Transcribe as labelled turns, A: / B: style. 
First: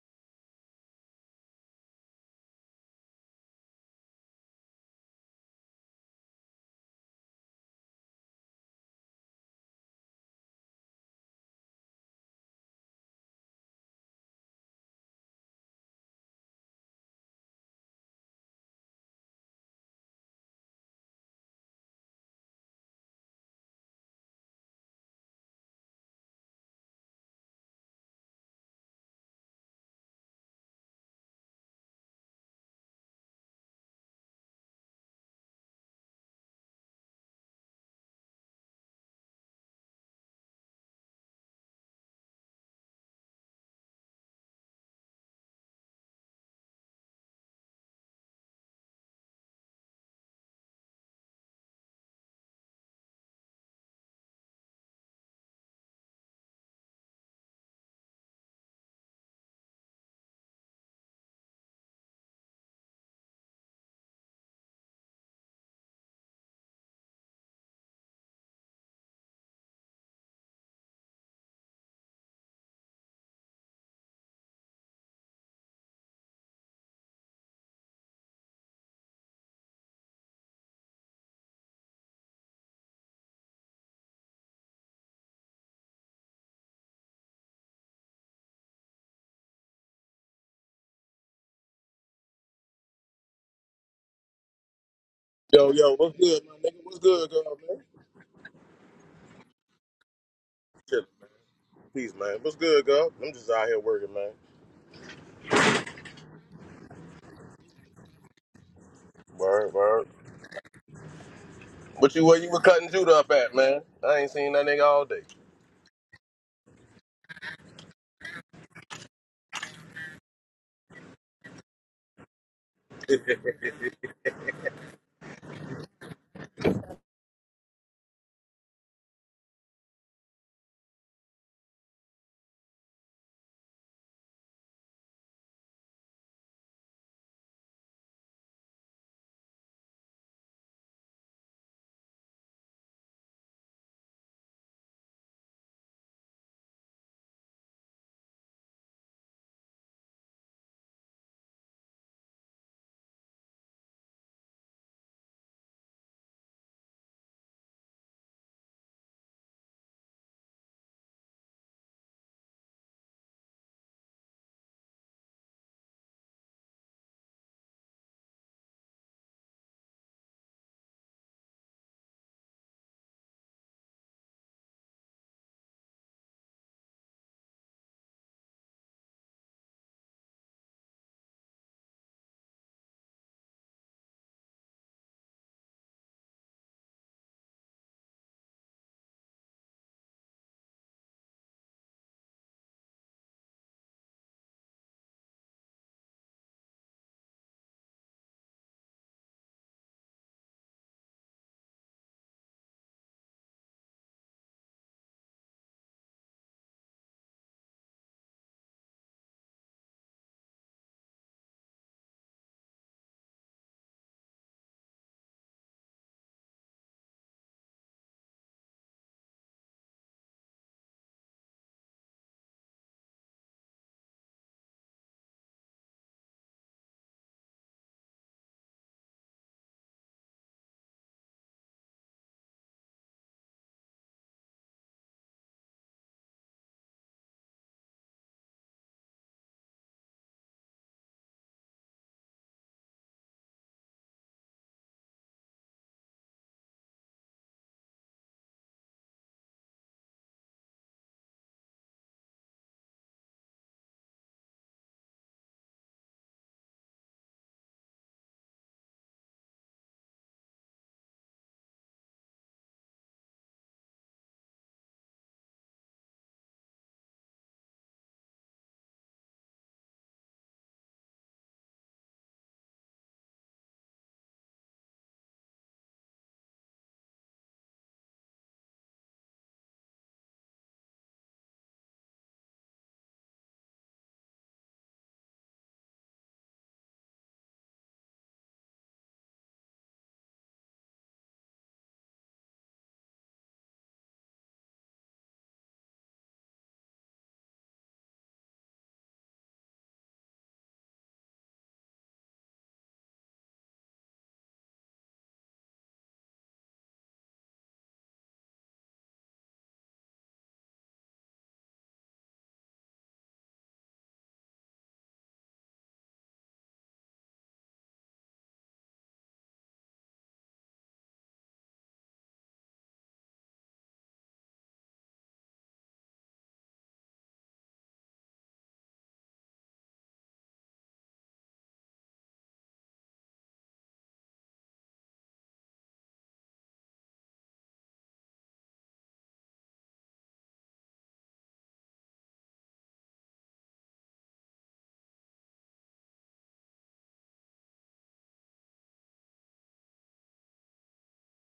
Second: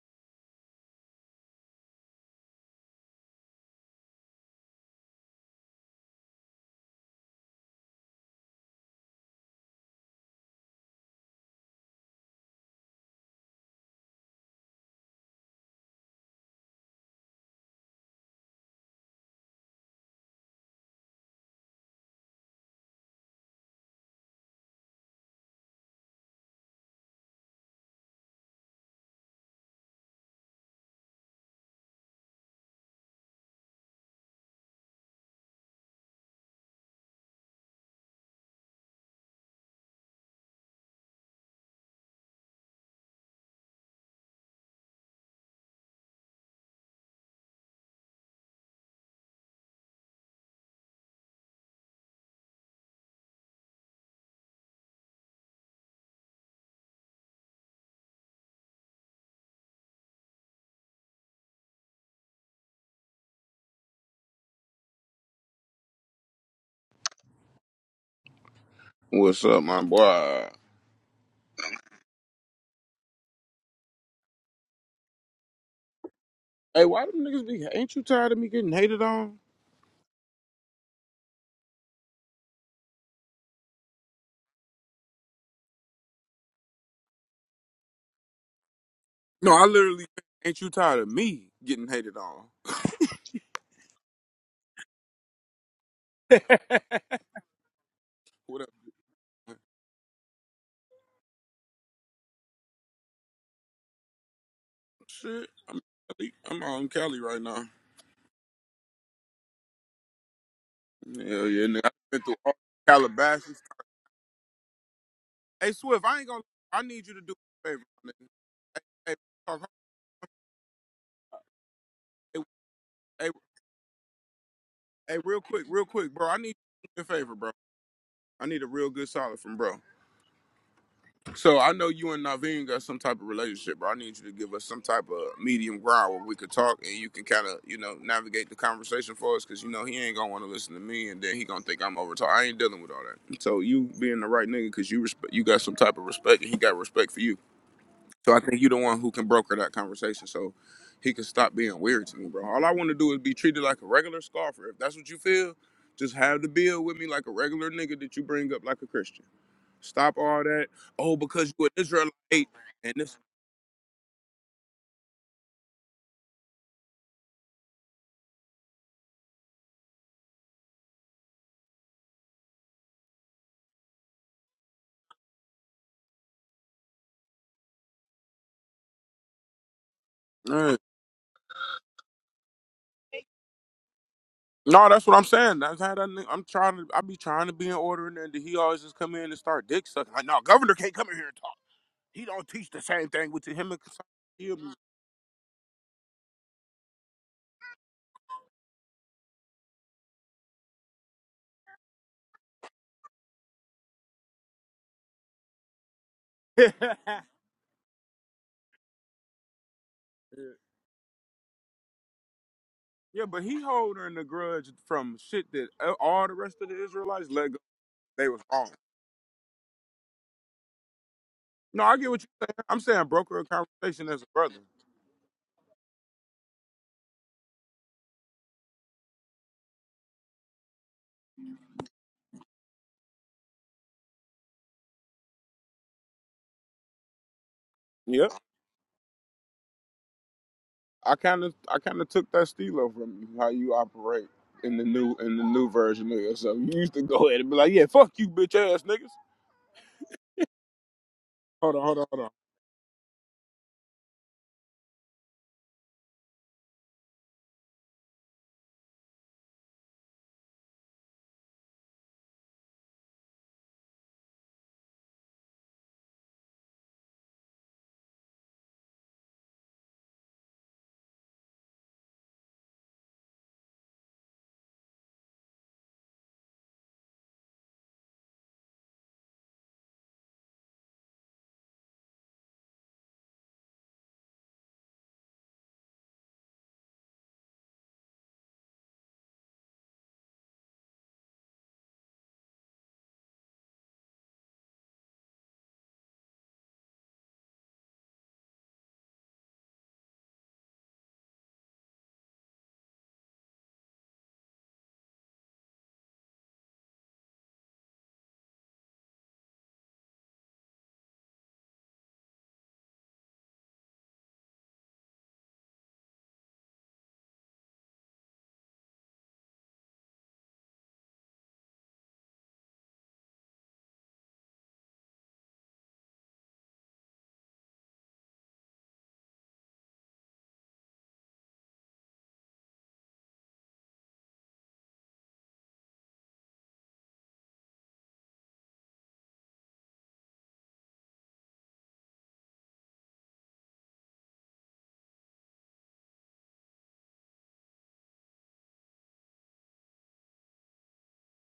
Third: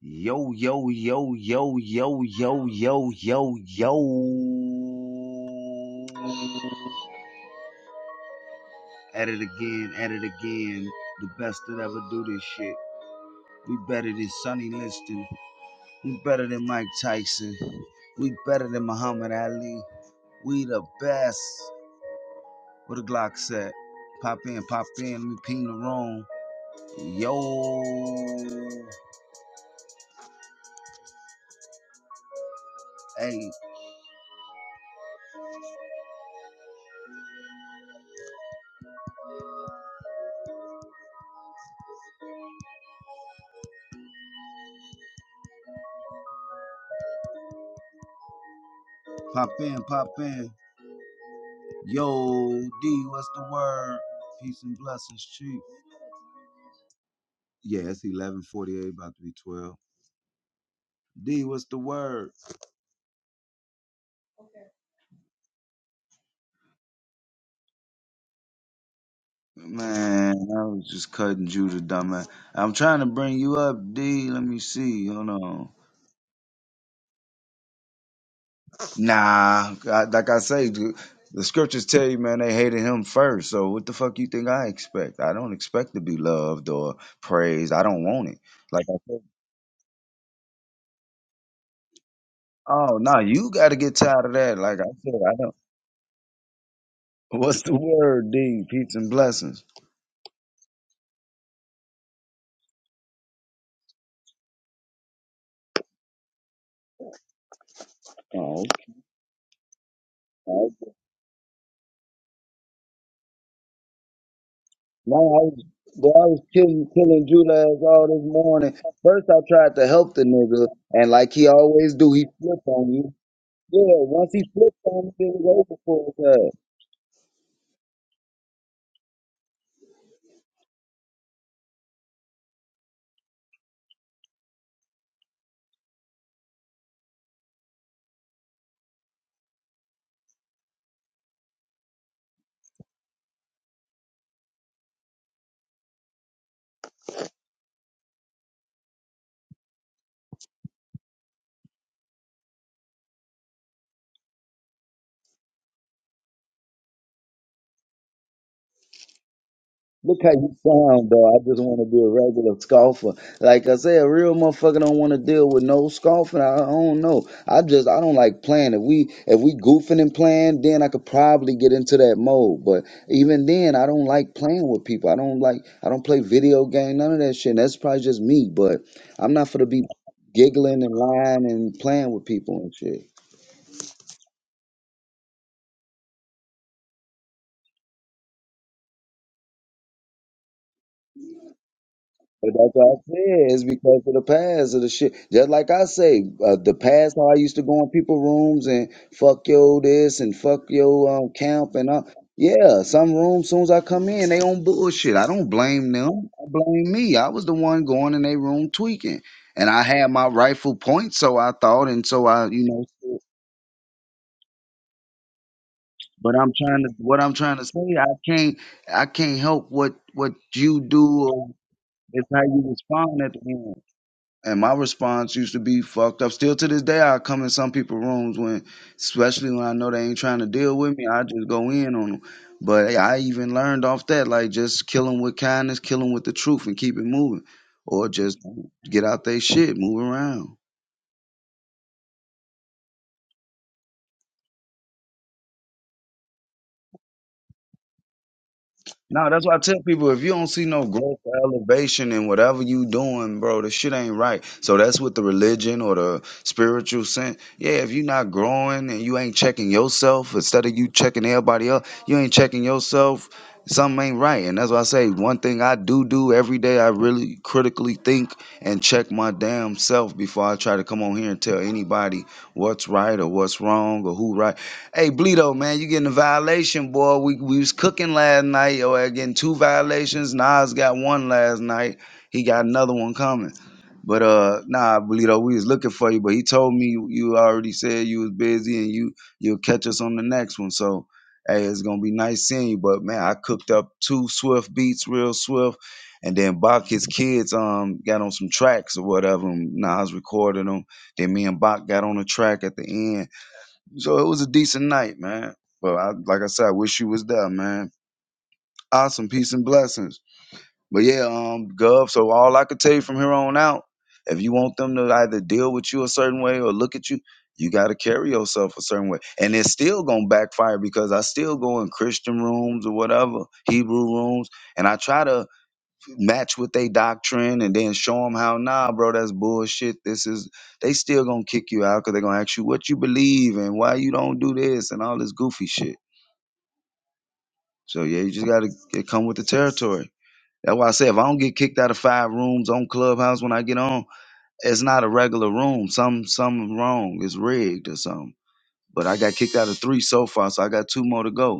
A: Yo, yo, yo, yo, yo, yo, yo, yo, yo. At it again, at it again. The best that ever do this shit. We better than Sonny Liston. We better than Mike Tyson. We better than Muhammad Ali. We the best. What a Glock set. Pop in, pop in, let me ping the wrong. Yo. Hey, pop in, pop in. Yo, D, what's the word? Peace and blessings, Chief. Yeah, it's 1148, about to be 12. D, what's the word?
B: What's up, my
A: Man,
B: boy?
A: I was just cutting Judah, dumbass. I'm trying to bring you up, D. Let me see. Hold on.
B: Hey, why them niggas be? Ain't you tired of me getting hated on?
A: Nah, I, like I say, the the scriptures tell you, man, they hated him first. So what the fuck you think I expect? I don't expect to be loved or praised. I don't want it. Like I said,
B: No, I literally ain't you tired of me getting hated on.
A: oh, no, you got to get tired of that. Like I said, I don't.
C: Yo, yo, what's good, my nigga? What's good, girl,
A: What's the
C: man?
A: word,
B: What
A: D?
B: up?
A: Peace and
B: man?
A: blessings.
C: Shit, peace, man. What's good, girl? I'm just out here working, man.
B: Shit, I'm Cali- I'm out in Cali right now.
A: Oh,
C: Word, word.
A: okay.
B: Hell yeah, nigga. I've
C: What
B: been
C: you
B: through
C: where you
B: all
C: were cutting Judah up at,
B: Calabasas.
C: man? I ain't seen that nigga all
A: No,
C: day.
A: I was,
B: Hey Swift,
A: well,
B: I
A: I
B: ain't
A: was
B: gonna. I
A: killing,
B: need you to
A: killing
B: do me a
A: Julius
B: favor,
A: all
B: my
A: this
B: nigga.
A: morning.
B: Hey, hey,
A: First, I
B: talk-
A: tried to help the nigga, and like he always do, he
B: hey,
A: flipped on you.
B: hey,
A: Yeah, once he flipped on
B: hey,
A: me, it
B: real
A: was
B: quick,
A: over
B: real quick, bro.
A: for us.
B: I need you to do me a favor, bro. I need a real good solid from bro. So I know you and Naveen got some type of relationship, but I need you to give us some type of medium ground where we could talk and you can kind of, you know, navigate the conversation for us because, you know, he ain't going to want to listen to me and then he going to think I'm over talk. I ain't dealing with all that. So you being the right nigga because you, respe- you got some type of respect and he got respect for you. So I think you the one who can broker that conversation so he can stop being weird to me, bro. All I want to do is be treated like a regular scoffer. If that's what you feel, just have the bill with me like a regular nigga that you bring up like a Christian. Stop
A: Look how
B: all
A: you
B: that.
A: sound,
B: Oh,
A: though. I
B: because
A: just
B: you an
A: want to be a
B: Israelite
A: regular
B: and
A: scoffer.
B: this.
A: Like I said, a real motherfucker don't want to deal with no scoffing. I, I don't know. I just I don't like playing. If we if we goofing and playing, then I could probably get into that mode. But even then, I don't like playing with people. I don't like I don't play video game, none of that shit. And that's probably just me. But I'm not for to be
B: Mm.
A: giggling and lying and playing with people and shit.
B: No, that's what I'm saying. That's how that nigga, I'm trying to. I be trying to be in order, and then he always just come in and start dick sucking. Like, no, governor can't come in here and talk. He don't
A: But that's
B: teach the
A: what I
B: same thing with
A: said. It's
B: him and
A: because of the
B: He'll be-
A: past of the shit. Just like I say, uh, the past how I used to go in people rooms and fuck yo this and fuck yo um, camp and uh, yeah, some rooms. Soon as I come in, they on bullshit. I don't blame them. I
B: yeah,
A: blame me. I was the one going in their room tweaking, and I had my rightful point. So I thought, and so I, you know.
B: Yeah, but he holding the grudge from shit that uh, all the
A: But I'm
B: rest of
A: trying
B: the
A: to. What
B: Israelites
A: I'm
B: let
A: trying
B: go.
A: to say, I
B: They was
A: can't.
B: wrong.
A: I can't help what what you do. Or
B: No, I get what
A: it's how
B: you're
A: you
B: saying. I'm saying
A: respond at
B: broker a
A: the end.
B: conversation as a brother.
A: And my response used to be fucked up. Still to this day, I come in some people's rooms when, especially when I know they ain't trying to deal with me, I just go in on them. But hey, I even learned off that, like just kill them with kindness, kill them with the truth, and keep it moving, or just get out their shit, move around.
B: I kind of I kind of took that stilo from you, how you operate in the new in the new version of yourself. You used to go ahead and be like, "Yeah, fuck you, bitch ass niggas."
A: No, that's why I tell people if you don't see no growth or
B: Hold on, hold on,
A: elevation
B: hold on.
A: in whatever you doing, bro, the shit ain't right. So that's with the religion or the spiritual sense. Yeah, if you not growing and you ain't checking yourself, instead of you checking everybody else, you ain't checking yourself, something ain't right. And that's why I say one thing I do do every day, I really critically think and check my damn self before I try to come on here and tell anybody what's right or what's wrong or who right. Hey, Bleedo, man, you getting a violation, boy. We we was cooking last night. Yo, I getting two violations. Nas got one last night. He got another one coming. But uh, nah, Bleedo, we was looking for you, but he told me you, you already said you was busy and you you'll catch us on the next one. So, hey, it's gonna be nice seeing you. But man, I cooked up two Swift beats, real Swift, and then Bach his kids um got on some tracks or whatever. And Nas recorded them. Then me and Bach got on a track at the end so it was a decent night, man. But I, like I said, I wish you was there, man. Awesome, peace and blessings. But yeah, um, Gov. So all I could tell you from here on out, if you want them to either deal with you a certain way or look at you, you got to carry yourself a certain way, and it's still gonna backfire because I still go in Christian rooms or whatever Hebrew rooms, and I try to match with their doctrine and then show them how nah bro that's bullshit this is they still gonna kick you out because they're gonna ask you what you believe and why you don't do this and all this goofy shit so yeah you just gotta it come with the territory that's why i say if i don't get kicked out of five rooms on clubhouse when i get on it's not a regular room some something wrong it's rigged or something but i got kicked out of three so far so i got two more to go